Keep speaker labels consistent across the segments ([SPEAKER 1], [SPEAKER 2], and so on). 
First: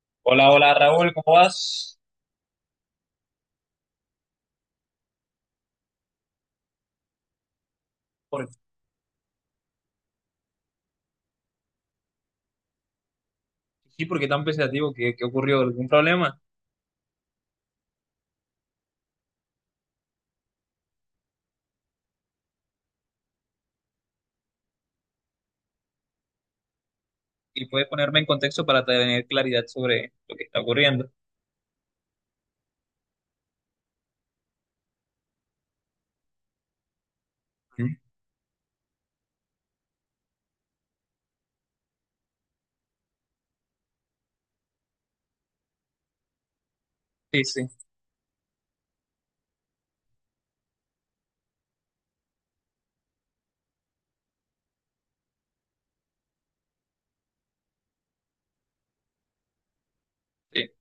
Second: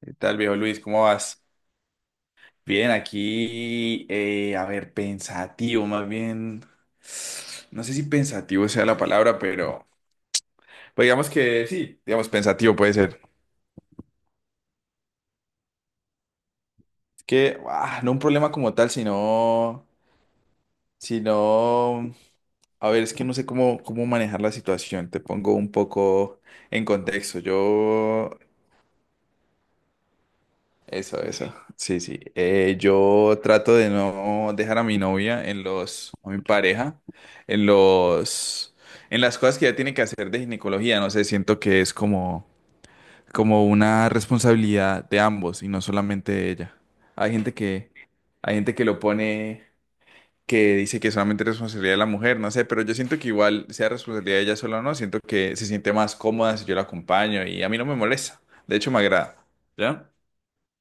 [SPEAKER 1] ¿Qué tal,
[SPEAKER 2] Hola,
[SPEAKER 1] viejo
[SPEAKER 2] hola
[SPEAKER 1] Luis? ¿Cómo
[SPEAKER 2] Raúl, ¿cómo
[SPEAKER 1] vas?
[SPEAKER 2] vas?
[SPEAKER 1] Bien, aquí, a ver, pensativo, más bien, no sé si
[SPEAKER 2] Por-
[SPEAKER 1] pensativo sea la palabra, pero pues digamos que sí, digamos pensativo puede ser.
[SPEAKER 2] sí, ¿por qué tan pensativo? ¿¿Qué ocurrió? ¿Algún problema?
[SPEAKER 1] Es que, no un problema como tal, sino, sino, a ver, es que no sé cómo manejar la situación, te pongo un poco en contexto.
[SPEAKER 2] Y puedes ponerme en
[SPEAKER 1] Yo
[SPEAKER 2] contexto para tener claridad sobre lo que está ocurriendo.
[SPEAKER 1] eso, eso. Sí, sí. Yo trato de no dejar a mi novia en a mi pareja, en
[SPEAKER 2] ¿Mm?
[SPEAKER 1] los, en las cosas que ella tiene que hacer de ginecología. No sé, siento que es como una responsabilidad de ambos y no solamente de ella. Hay
[SPEAKER 2] Sí,
[SPEAKER 1] gente
[SPEAKER 2] sí,
[SPEAKER 1] que, hay gente que lo pone, que dice que solamente es responsabilidad de la mujer, no sé, pero yo siento que igual sea responsabilidad de ella sola o no, siento que se siente más cómoda si yo la acompaño y a mí no me molesta. De hecho, me agrada. ¿Ya?
[SPEAKER 2] sí.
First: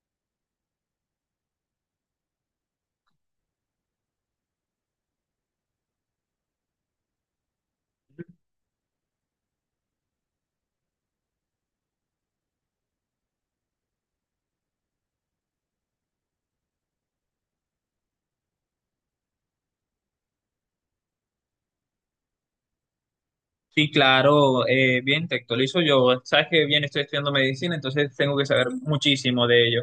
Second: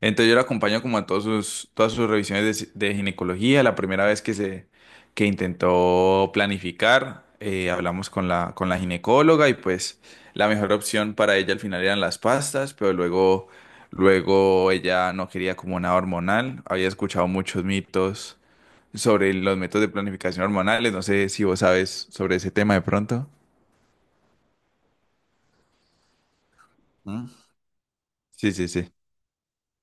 [SPEAKER 1] Entonces yo la acompaño como a todas sus revisiones de ginecología. La primera vez que se que intentó planificar, hablamos con con la ginecóloga y pues la mejor opción para ella al final eran las pastas, pero luego ella no quería como nada hormonal. Había escuchado muchos mitos sobre los métodos de planificación hormonales. No sé si vos sabes sobre ese tema de pronto.
[SPEAKER 2] Sí, claro, bien, te actualizo yo. Sabes que bien estoy
[SPEAKER 1] ¿Mm?
[SPEAKER 2] estudiando medicina, entonces tengo que
[SPEAKER 1] Sí,
[SPEAKER 2] saber
[SPEAKER 1] sí, sí.
[SPEAKER 2] muchísimo de ello.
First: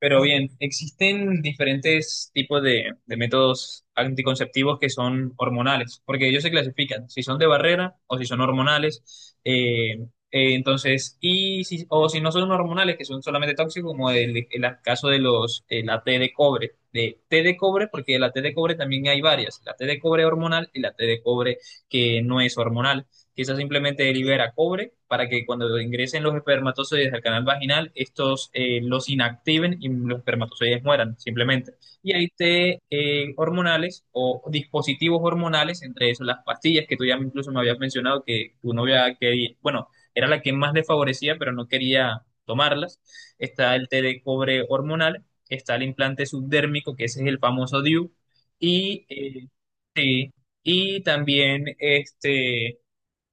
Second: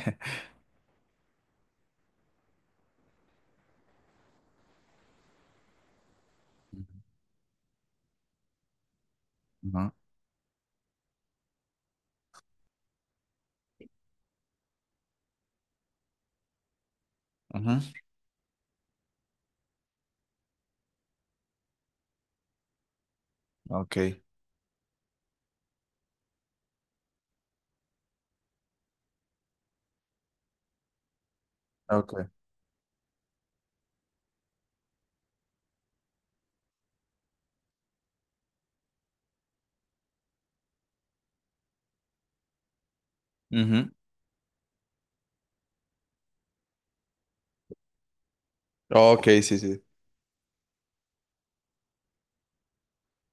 [SPEAKER 2] Pero bien, existen diferentes tipos de métodos anticonceptivos que son hormonales, porque ellos se clasifican si son de barrera o si son hormonales.
[SPEAKER 1] Ujú,
[SPEAKER 2] Entonces, y si, o si no son hormonales, que son solamente tóxicos, como el caso de los, la T de cobre, de T de
[SPEAKER 1] ujú.
[SPEAKER 2] cobre, porque la T de cobre también hay varias, la T de cobre hormonal y la T de cobre que no es hormonal. Quizás
[SPEAKER 1] Ok,
[SPEAKER 2] simplemente libera cobre para que cuando ingresen los espermatozoides al canal vaginal, estos los inactiven y los espermatozoides mueran, simplemente. Y hay
[SPEAKER 1] ok.
[SPEAKER 2] té hormonales o dispositivos hormonales, entre eso las pastillas que tú ya incluso me habías mencionado que tu novia quería, bueno, era la que más le favorecía, pero no quería tomarlas. Está el
[SPEAKER 1] Ujú.
[SPEAKER 2] té de cobre hormonal, está el implante subdérmico, que ese es el famoso DIU, y,
[SPEAKER 1] Ok,
[SPEAKER 2] eh,
[SPEAKER 1] sí, sí.
[SPEAKER 2] sí, y también este,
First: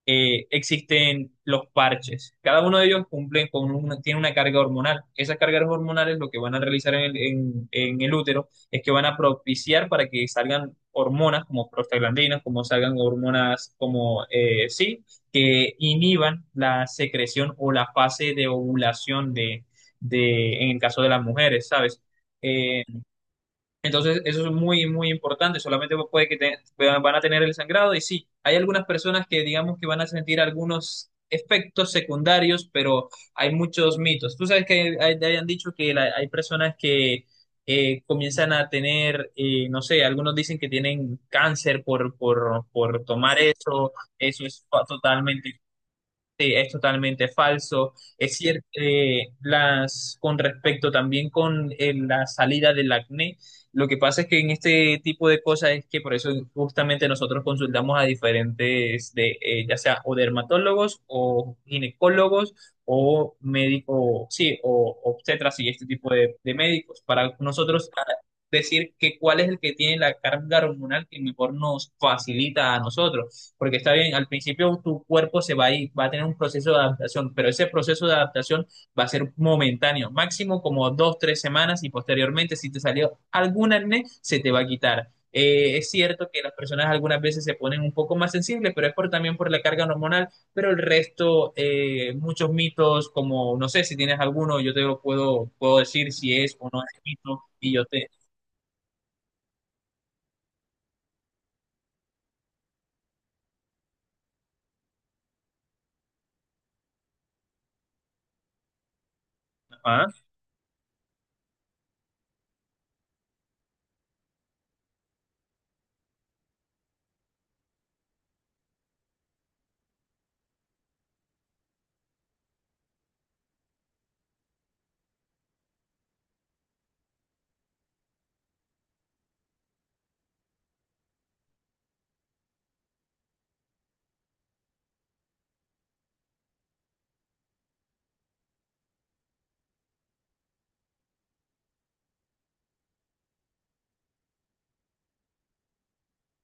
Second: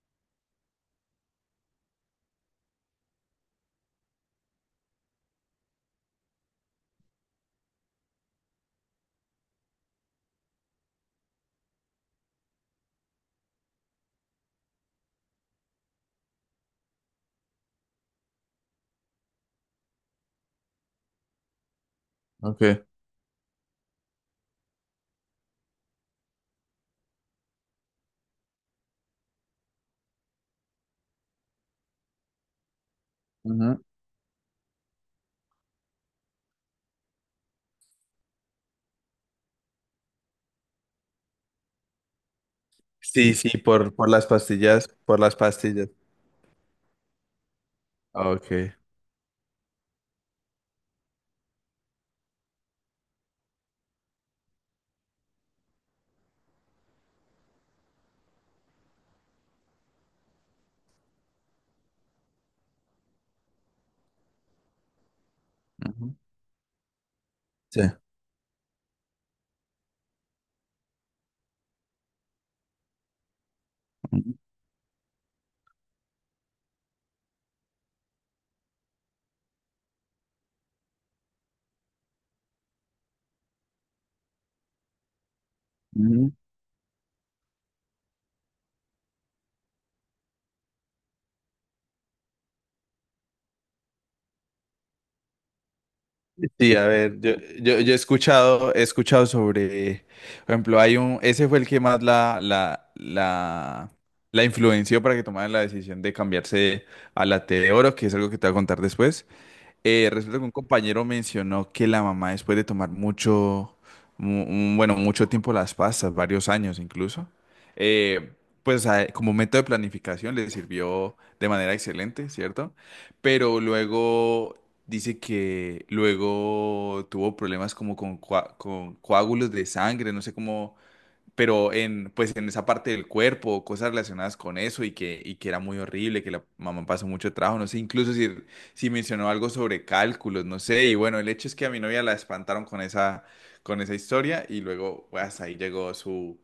[SPEAKER 2] existen los parches. Cada uno de ellos cumple con una, tiene una carga hormonal. Esas cargas hormonales lo que van a realizar en el, en el útero es que van a propiciar para que salgan hormonas como prostaglandinas, como salgan hormonas como que inhiban la secreción o la fase de ovulación en el caso de las mujeres, ¿sabes? Eh,
[SPEAKER 1] Ok.
[SPEAKER 2] entonces, eso es muy, muy importante. Solamente puede que van a tener el sangrado. Y sí, hay algunas personas que digamos que van a sentir algunos efectos secundarios, pero hay
[SPEAKER 1] Ujú.
[SPEAKER 2] muchos mitos. Tú sabes que hay, te hayan dicho que hay personas que comienzan a tener, no sé, algunos dicen que tienen cáncer por
[SPEAKER 1] Sí,
[SPEAKER 2] tomar
[SPEAKER 1] sí,
[SPEAKER 2] eso.
[SPEAKER 1] por las
[SPEAKER 2] Eso es fa-
[SPEAKER 1] pastillas, por las
[SPEAKER 2] totalmente
[SPEAKER 1] pastillas.
[SPEAKER 2] Sí, es totalmente falso.
[SPEAKER 1] Ah,
[SPEAKER 2] Es cierto,
[SPEAKER 1] ok.
[SPEAKER 2] las, con respecto también con la salida del acné, lo que pasa es que en este tipo de cosas es que por eso justamente nosotros consultamos a diferentes, ya sea o dermatólogos o ginecólogos o médico, sí, o obstetras y este tipo
[SPEAKER 1] Ujú.
[SPEAKER 2] de médicos, para
[SPEAKER 1] Sí.
[SPEAKER 2] nosotros decir que cuál es el que tiene la carga hormonal que mejor nos facilita a nosotros. Porque está bien, al
[SPEAKER 1] Ujú.
[SPEAKER 2] principio tu cuerpo se va a ir, va a tener un proceso de adaptación, pero ese proceso de adaptación va a ser momentáneo, máximo como dos, tres semanas y posteriormente si te salió algún acné, se te va a quitar. Es cierto
[SPEAKER 1] Ujú.
[SPEAKER 2] que las personas algunas veces se ponen un poco más sensibles, pero es por, también por la carga hormonal, pero el resto, muchos mitos como, no sé si tienes alguno, yo te lo puedo, puedo decir si es o
[SPEAKER 1] Sí,
[SPEAKER 2] no
[SPEAKER 1] a
[SPEAKER 2] es
[SPEAKER 1] ver,
[SPEAKER 2] mito y yo
[SPEAKER 1] yo he
[SPEAKER 2] te...
[SPEAKER 1] he escuchado sobre, por ejemplo, hay un, ese fue el que más la influenció para que tomara la decisión de cambiarse a la T de oro, que es algo que te voy a contar después.
[SPEAKER 2] Ah,
[SPEAKER 1] Resulta que un compañero mencionó que la mamá, después de tomar bueno, mucho tiempo las pastas, varios años incluso, eh, pues a- como método de planificación le sirvió de manera excelente, ¿cierto? Pero luego dice que luego tuvo problemas como con coágulos de sangre, no sé cómo, pero en, pues en esa parte del cuerpo, cosas relacionadas con eso y y que era muy horrible, que la mamá pasó mucho trabajo, no sé, incluso si mencionó algo sobre cálculos, no sé, y bueno, el hecho es que a mi novia la espantaron con con esa historia y luego pues, hasta ahí llegó su,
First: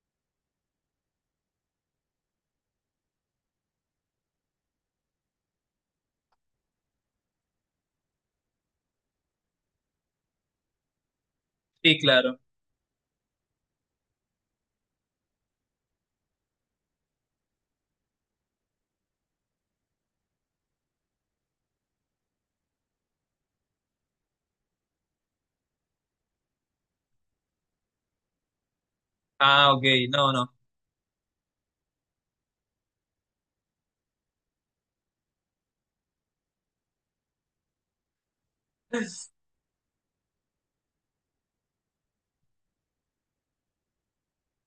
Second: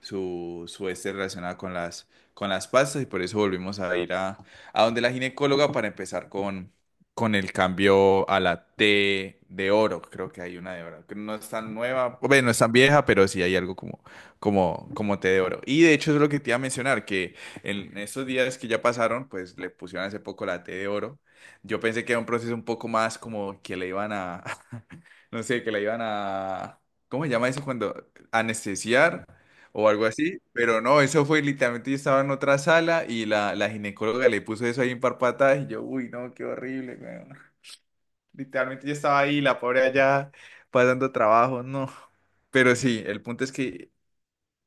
[SPEAKER 1] su, su este relacionado con con las pastas y por eso volvimos a ir a donde la ginecóloga para empezar con el cambio a la T de oro, creo que hay una de oro, que no es tan
[SPEAKER 2] sí,
[SPEAKER 1] nueva,
[SPEAKER 2] claro.
[SPEAKER 1] bueno, no es tan vieja, pero sí hay algo como té de oro. Y de hecho, eso es lo que te iba a mencionar, que en estos días que ya pasaron, pues le pusieron hace poco la té de oro. Yo pensé que era un proceso un poco más como que le iban a, no sé, que le iban a, ¿cómo se llama eso cuando? Anestesiar
[SPEAKER 2] Ah, ok,
[SPEAKER 1] o algo
[SPEAKER 2] no,
[SPEAKER 1] así.
[SPEAKER 2] no.
[SPEAKER 1] Pero no, eso fue literalmente, yo estaba en otra sala y la ginecóloga le puso eso ahí en patadas y yo, uy, no, qué horrible, weón". Literalmente yo estaba ahí, la pobre allá, pasando trabajo, no. Pero sí, el punto es que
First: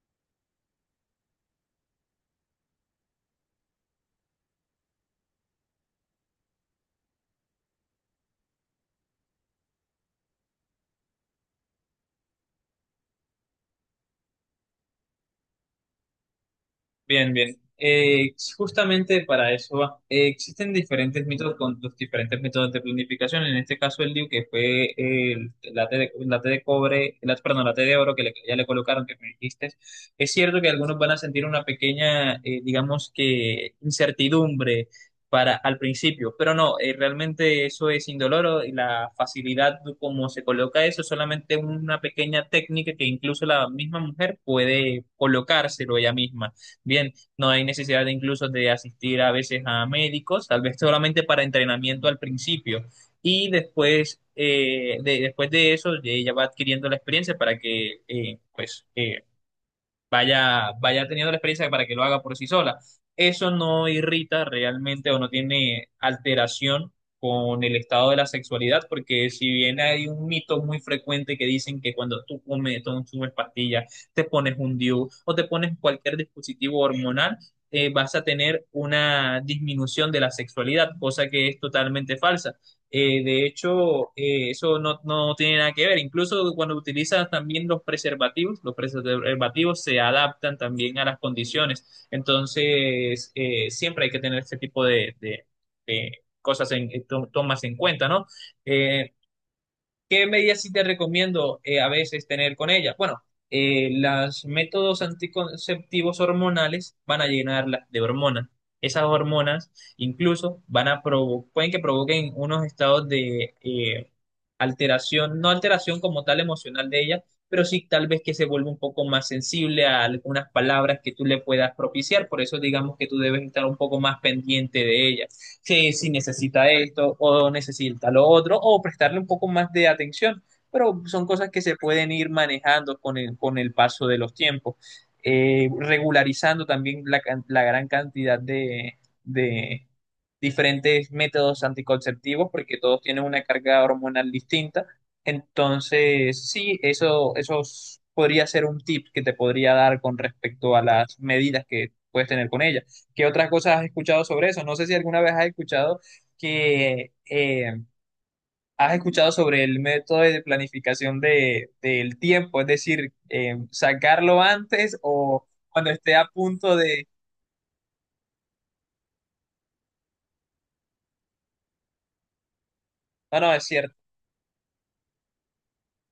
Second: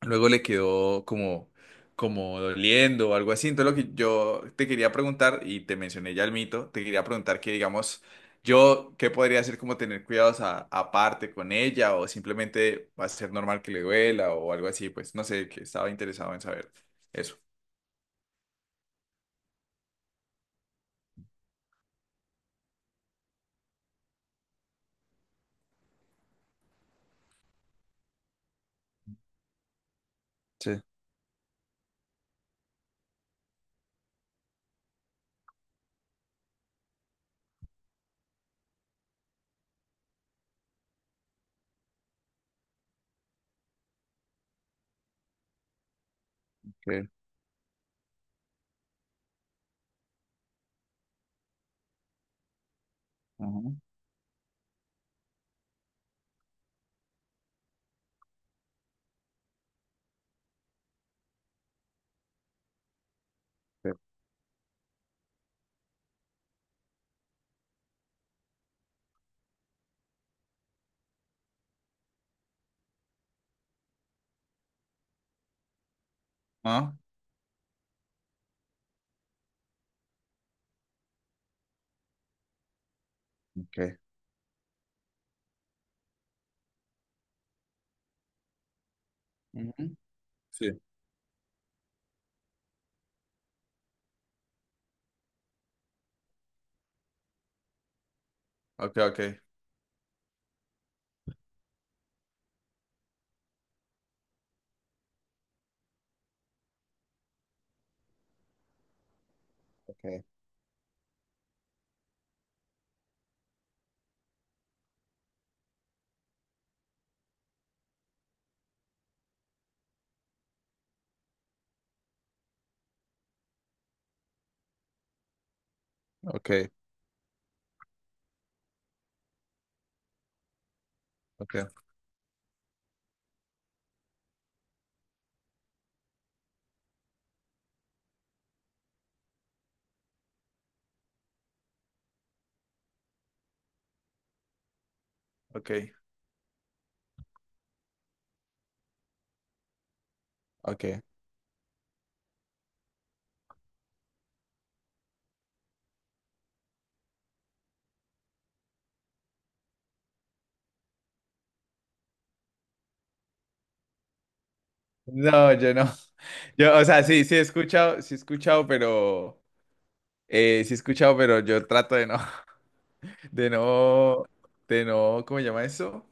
[SPEAKER 1] luego le quedó como, como doliendo o algo así. Entonces lo que yo te quería preguntar, y te mencioné ya el mito, te quería preguntar que digamos, yo, ¿qué podría hacer como tener cuidados a- aparte con ella o simplemente va a ser normal que le duela o algo así? Pues no sé, que estaba interesado en saber
[SPEAKER 2] Bien,
[SPEAKER 1] eso.
[SPEAKER 2] bien. Justamente para eso va. Existen diferentes métodos con los diferentes métodos de planificación. En este caso, el DIU, que fue la T la T de cobre, la, perdón, la T de oro que ya le colocaron, que me dijiste. Es cierto que
[SPEAKER 1] Sí,
[SPEAKER 2] algunos van a sentir una pequeña, digamos que, incertidumbre para, al principio, pero no, realmente eso es indoloro y la facilidad como se coloca eso es solamente una pequeña técnica que incluso la misma mujer puede colocárselo ella misma.
[SPEAKER 1] ok.
[SPEAKER 2] Bien, no hay necesidad de incluso de asistir a veces a médicos, tal vez solamente para entrenamiento al principio. Y
[SPEAKER 1] Ujú,
[SPEAKER 2] después, después de eso, ella va adquiriendo la experiencia para que vaya teniendo la experiencia para que lo haga por sí sola. Eso no
[SPEAKER 1] ok,
[SPEAKER 2] irrita realmente o no tiene alteración con el estado de la sexualidad, porque si bien hay un mito muy frecuente que dicen que cuando tú comes, tú consumes pastillas, te pones un DIU o te pones cualquier dispositivo
[SPEAKER 1] ¿ah?
[SPEAKER 2] hormonal, vas a tener una disminución de la sexualidad, cosa que es totalmente falsa. De
[SPEAKER 1] Ok,
[SPEAKER 2] hecho, eso no, no tiene nada que ver. Incluso cuando utilizas también los preservativos
[SPEAKER 1] ujú.
[SPEAKER 2] se adaptan
[SPEAKER 1] Sí.
[SPEAKER 2] también a las condiciones. Entonces, siempre hay que tener este tipo de cosas en, tomas en cuenta, ¿no?
[SPEAKER 1] Ok,
[SPEAKER 2] Eh,
[SPEAKER 1] ok,
[SPEAKER 2] ¿Qué medidas sí te recomiendo a veces tener con ella? Bueno, los métodos anticonceptivos hormonales van a llenarla de hormonas. Esas hormonas
[SPEAKER 1] ok,
[SPEAKER 2] incluso van a pueden que provoquen unos estados de alteración, no alteración como tal emocional de ella, pero sí tal vez que se vuelva un poco más sensible a algunas palabras que tú le puedas propiciar. Por eso digamos que tú debes estar un poco más pendiente de ella si, si necesita
[SPEAKER 1] ok,
[SPEAKER 2] esto o necesita lo otro, o prestarle un poco más de atención. Pero son cosas que
[SPEAKER 1] ok,
[SPEAKER 2] se pueden ir manejando con el paso de los tiempos. Regularizando también la, la gran cantidad de diferentes métodos anticonceptivos, porque todos tienen una carga hormonal distinta.
[SPEAKER 1] ok.
[SPEAKER 2] Entonces, sí, eso, podría ser un tip que te podría dar con respecto a
[SPEAKER 1] Ok.
[SPEAKER 2] las medidas que puedes tener con ella. ¿Qué otras cosas has escuchado sobre eso? No sé si alguna vez has escuchado que has escuchado sobre el método de planificación del tiempo, es decir, sacarlo antes o
[SPEAKER 1] No, yo no.
[SPEAKER 2] cuando esté a punto
[SPEAKER 1] Yo, o sea,
[SPEAKER 2] de...
[SPEAKER 1] sí, sí he escuchado, pero... sí he escuchado, pero yo trato de no,
[SPEAKER 2] No,
[SPEAKER 1] de
[SPEAKER 2] no, es cierto,
[SPEAKER 1] no, de no, ¿cómo se llama eso?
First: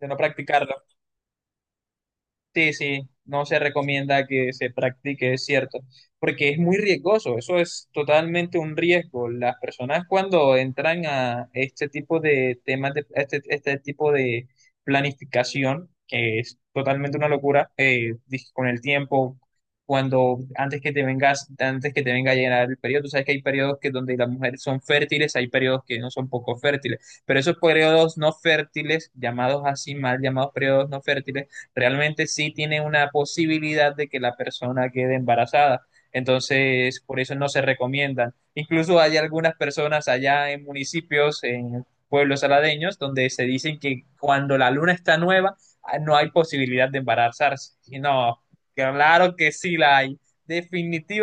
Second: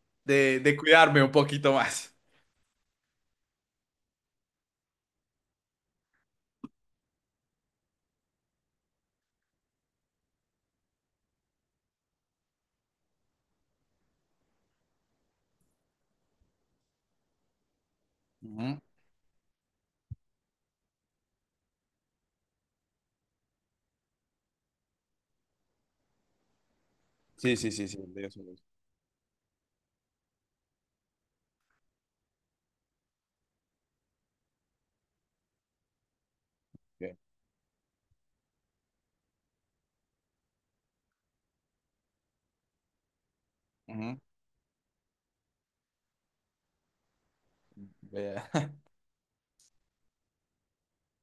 [SPEAKER 2] de no practicarlo.
[SPEAKER 1] De cuidarme un poquito más.
[SPEAKER 2] Sí, sí, no se recomienda que se practique, es cierto, porque es muy riesgoso, eso es totalmente un riesgo. Las personas cuando entran a este tipo de temas, a este, este tipo de planificación, que es totalmente una locura, con
[SPEAKER 1] Ujú.
[SPEAKER 2] el tiempo, cuando antes que te vengas, antes que te venga a llegar el periodo, tú sabes que hay periodos que donde las mujeres son fértiles, hay periodos que no son poco fértiles, pero esos
[SPEAKER 1] Sí, sí, sí, sí.
[SPEAKER 2] periodos no
[SPEAKER 1] De eso.
[SPEAKER 2] fértiles, llamados así, mal llamados periodos no fértiles, realmente sí tiene una posibilidad de que la persona quede embarazada. Entonces,
[SPEAKER 1] Bien.
[SPEAKER 2] por eso no se recomiendan. Incluso hay algunas personas allá en municipios, en pueblos aladeños, donde se dicen que
[SPEAKER 1] Ujú.
[SPEAKER 2] cuando la luna está nueva, ah, no hay posibilidad de embarazarse. Y no,
[SPEAKER 1] Vea.
[SPEAKER 2] claro que sí la hay.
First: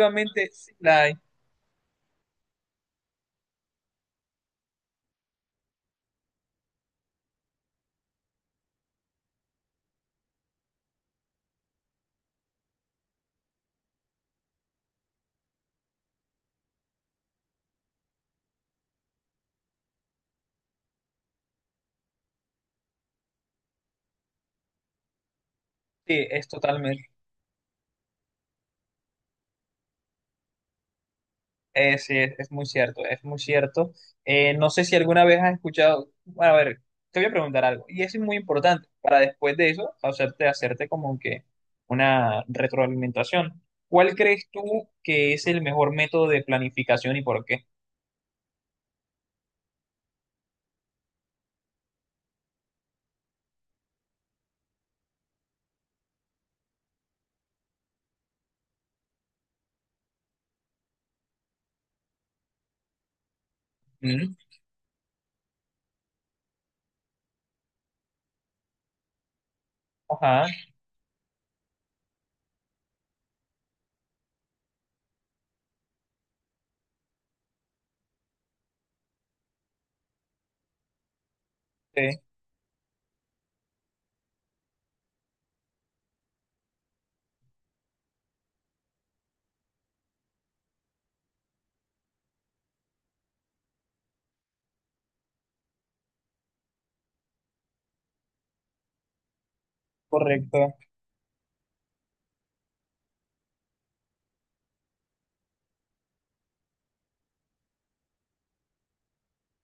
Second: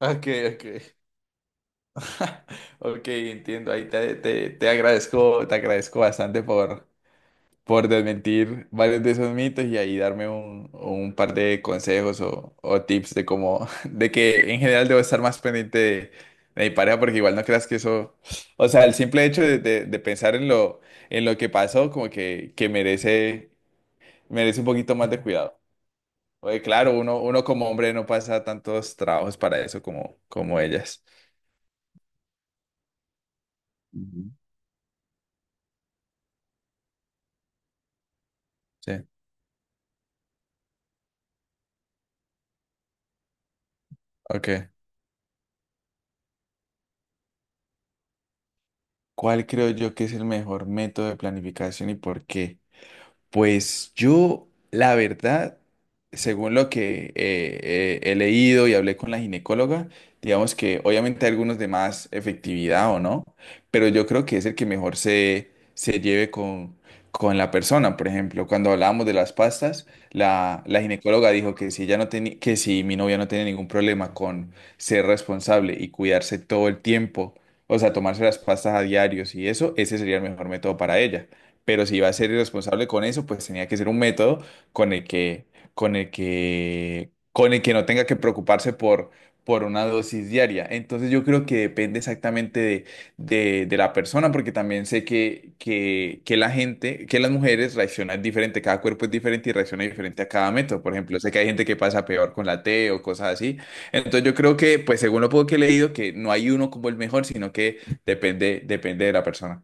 [SPEAKER 1] Ok, ok.
[SPEAKER 2] sí la hay.
[SPEAKER 1] Ok, entiendo. Ahí te agradezco bastante por desmentir varios de esos mitos y ahí darme un par de consejos o tips de cómo, de que en general debo estar más pendiente de mi pareja, porque igual no creas que eso, o sea, el simple hecho de pensar en lo que pasó, como que merece, merece un poquito más de cuidado.
[SPEAKER 2] Sí, es
[SPEAKER 1] Oye, claro,
[SPEAKER 2] totalmente
[SPEAKER 1] uno como hombre no pasa tantos trabajos para eso como, como ellas.
[SPEAKER 2] Sí, es muy cierto, es muy cierto.
[SPEAKER 1] Ujú.
[SPEAKER 2] No sé si alguna vez has escuchado, bueno, a ver, te voy a preguntar algo, y eso es muy importante
[SPEAKER 1] Sí,
[SPEAKER 2] para después de eso hacerte, hacerte como que una retroalimentación. ¿Cuál crees
[SPEAKER 1] ok.
[SPEAKER 2] tú que es el mejor método de planificación y por qué?
[SPEAKER 1] ¿Cuál creo yo que es el mejor método de planificación y por qué? Pues yo, la verdad, según lo que he leído y hablé con la ginecóloga, digamos que obviamente hay algunos de más efectividad o no, pero yo creo
[SPEAKER 2] Mm.
[SPEAKER 1] que es el que mejor se lleve con la persona. Por ejemplo, cuando hablábamos de las pastas,
[SPEAKER 2] Ajá,
[SPEAKER 1] la ginecóloga dijo que si ella no tenía, que si mi novia no tiene ningún problema con ser responsable y cuidarse todo el tiempo, o sea, tomarse las pastas a diarios y eso, ese sería el mejor método para ella. Pero si iba a
[SPEAKER 2] sí,
[SPEAKER 1] ser irresponsable con eso, pues tenía que ser un método con el que, con el que no tenga que preocuparse por una dosis diaria. Entonces yo creo que depende exactamente de la persona, porque también sé que la gente, que las mujeres reaccionan diferente, cada cuerpo es diferente y reacciona diferente a cada
[SPEAKER 2] correcto.
[SPEAKER 1] método. Por ejemplo, sé que hay gente que pasa peor con la T o cosas así. Entonces yo creo que, pues según lo poco que he leído, que no hay uno como el mejor, sino que depende, depende de la persona.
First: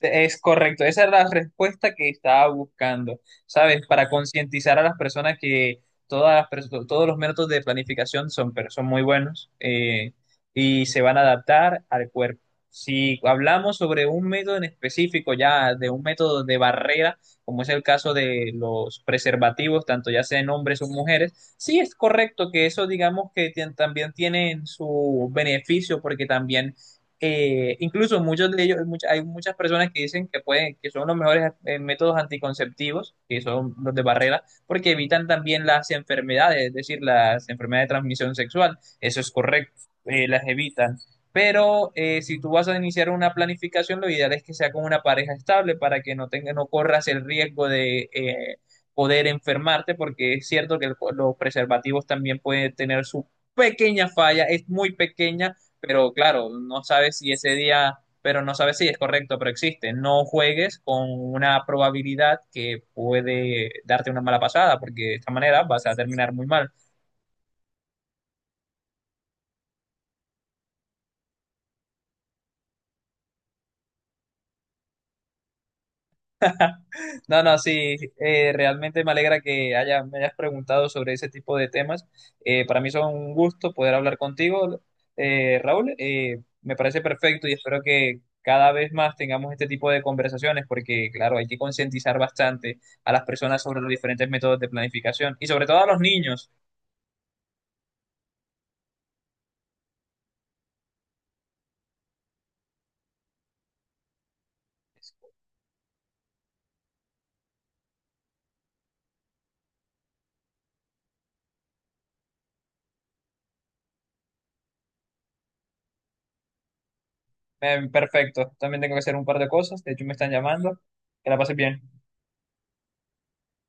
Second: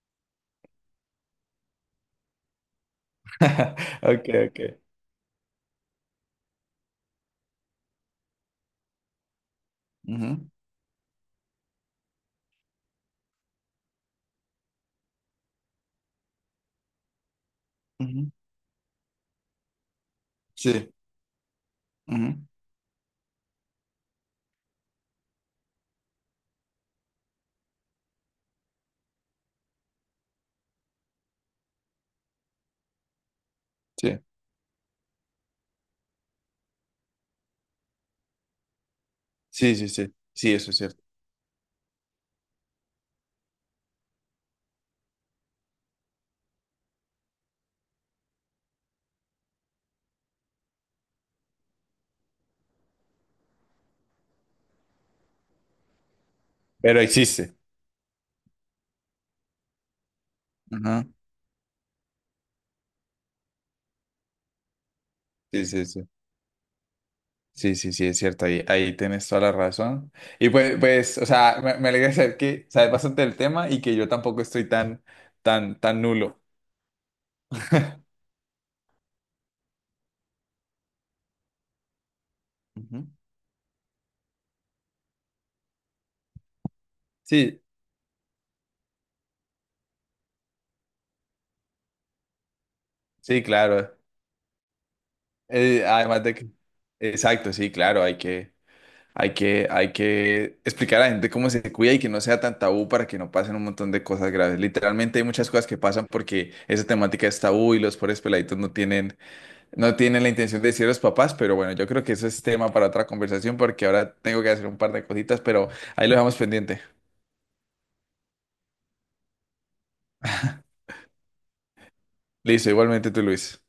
[SPEAKER 2] Es correcto, esa era la respuesta que estaba buscando, ¿sabes? Para
[SPEAKER 1] Ok,
[SPEAKER 2] concientizar
[SPEAKER 1] ok.
[SPEAKER 2] a las personas que todas todos los métodos de planificación son, pero son muy buenos
[SPEAKER 1] Ujú,
[SPEAKER 2] y se van a adaptar al cuerpo. Si hablamos sobre un método en específico, ya de un método de barrera, como es el caso
[SPEAKER 1] ujú.
[SPEAKER 2] de los preservativos, tanto ya sean hombres o
[SPEAKER 1] Sí,
[SPEAKER 2] mujeres, sí es
[SPEAKER 1] ujú,
[SPEAKER 2] correcto que eso digamos que también tienen su beneficio porque también incluso muchos de ellos, hay muchas personas que dicen que pueden, que son los mejores métodos anticonceptivos, que son los de
[SPEAKER 1] sí,
[SPEAKER 2] barrera, porque evitan también las enfermedades, es decir, las enfermedades de transmisión sexual. Eso es correcto,
[SPEAKER 1] sí, sí, sí,
[SPEAKER 2] las
[SPEAKER 1] sí, eso es
[SPEAKER 2] evitan.
[SPEAKER 1] cierto.
[SPEAKER 2] Pero si tú vas a iniciar una planificación, lo ideal es que sea con una pareja estable para que no tenga, no corras el riesgo de poder enfermarte, porque es cierto que los preservativos también pueden tener su pequeña falla, es muy pequeña pero claro, no
[SPEAKER 1] Pero
[SPEAKER 2] sabes si ese
[SPEAKER 1] existe.
[SPEAKER 2] día, pero no sabes si es correcto, pero existe. No juegues con
[SPEAKER 1] Ajá.
[SPEAKER 2] una probabilidad que puede darte una mala pasada, porque de esta manera
[SPEAKER 1] Sí, sí,
[SPEAKER 2] vas a
[SPEAKER 1] sí.
[SPEAKER 2] terminar muy mal.
[SPEAKER 1] Sí, sí, sí, es cierto, ahí, ahí tienes toda la razón. Y pues, pues, o sea, me alegra saber que sabes bastante del tema y que yo tampoco estoy tan, tan, tan nulo.
[SPEAKER 2] No, no, sí, realmente me alegra que haya, me hayas preguntado sobre ese tipo de temas. Para mí
[SPEAKER 1] Ujú.
[SPEAKER 2] son un gusto poder hablar contigo, Raúl. Me parece perfecto y
[SPEAKER 1] Sí,
[SPEAKER 2] espero que cada vez más tengamos este tipo de conversaciones porque, claro, hay que concientizar bastante a las
[SPEAKER 1] sí,
[SPEAKER 2] personas sobre los
[SPEAKER 1] claro.
[SPEAKER 2] diferentes métodos de planificación y sobre todo a los
[SPEAKER 1] Además de que,
[SPEAKER 2] niños.
[SPEAKER 1] exacto, sí, claro, hay que... Hay que, hay que explicar a la gente cómo se cuida y que no sea tan tabú para que no pasen un montón de cosas graves. Literalmente hay muchas cosas que pasan porque esa temática es tabú y los pobres peladitos no tienen, no tienen la intención de decir a los papás, pero bueno, yo creo que eso es tema para otra conversación porque ahora tengo que hacer un par de cositas, pero ahí lo dejamos pendiente.
[SPEAKER 2] Perfecto, también tengo que hacer un par de cosas, de hecho me están llamando. Que la pases bien.
[SPEAKER 1] Listo, igualmente tú, Luis.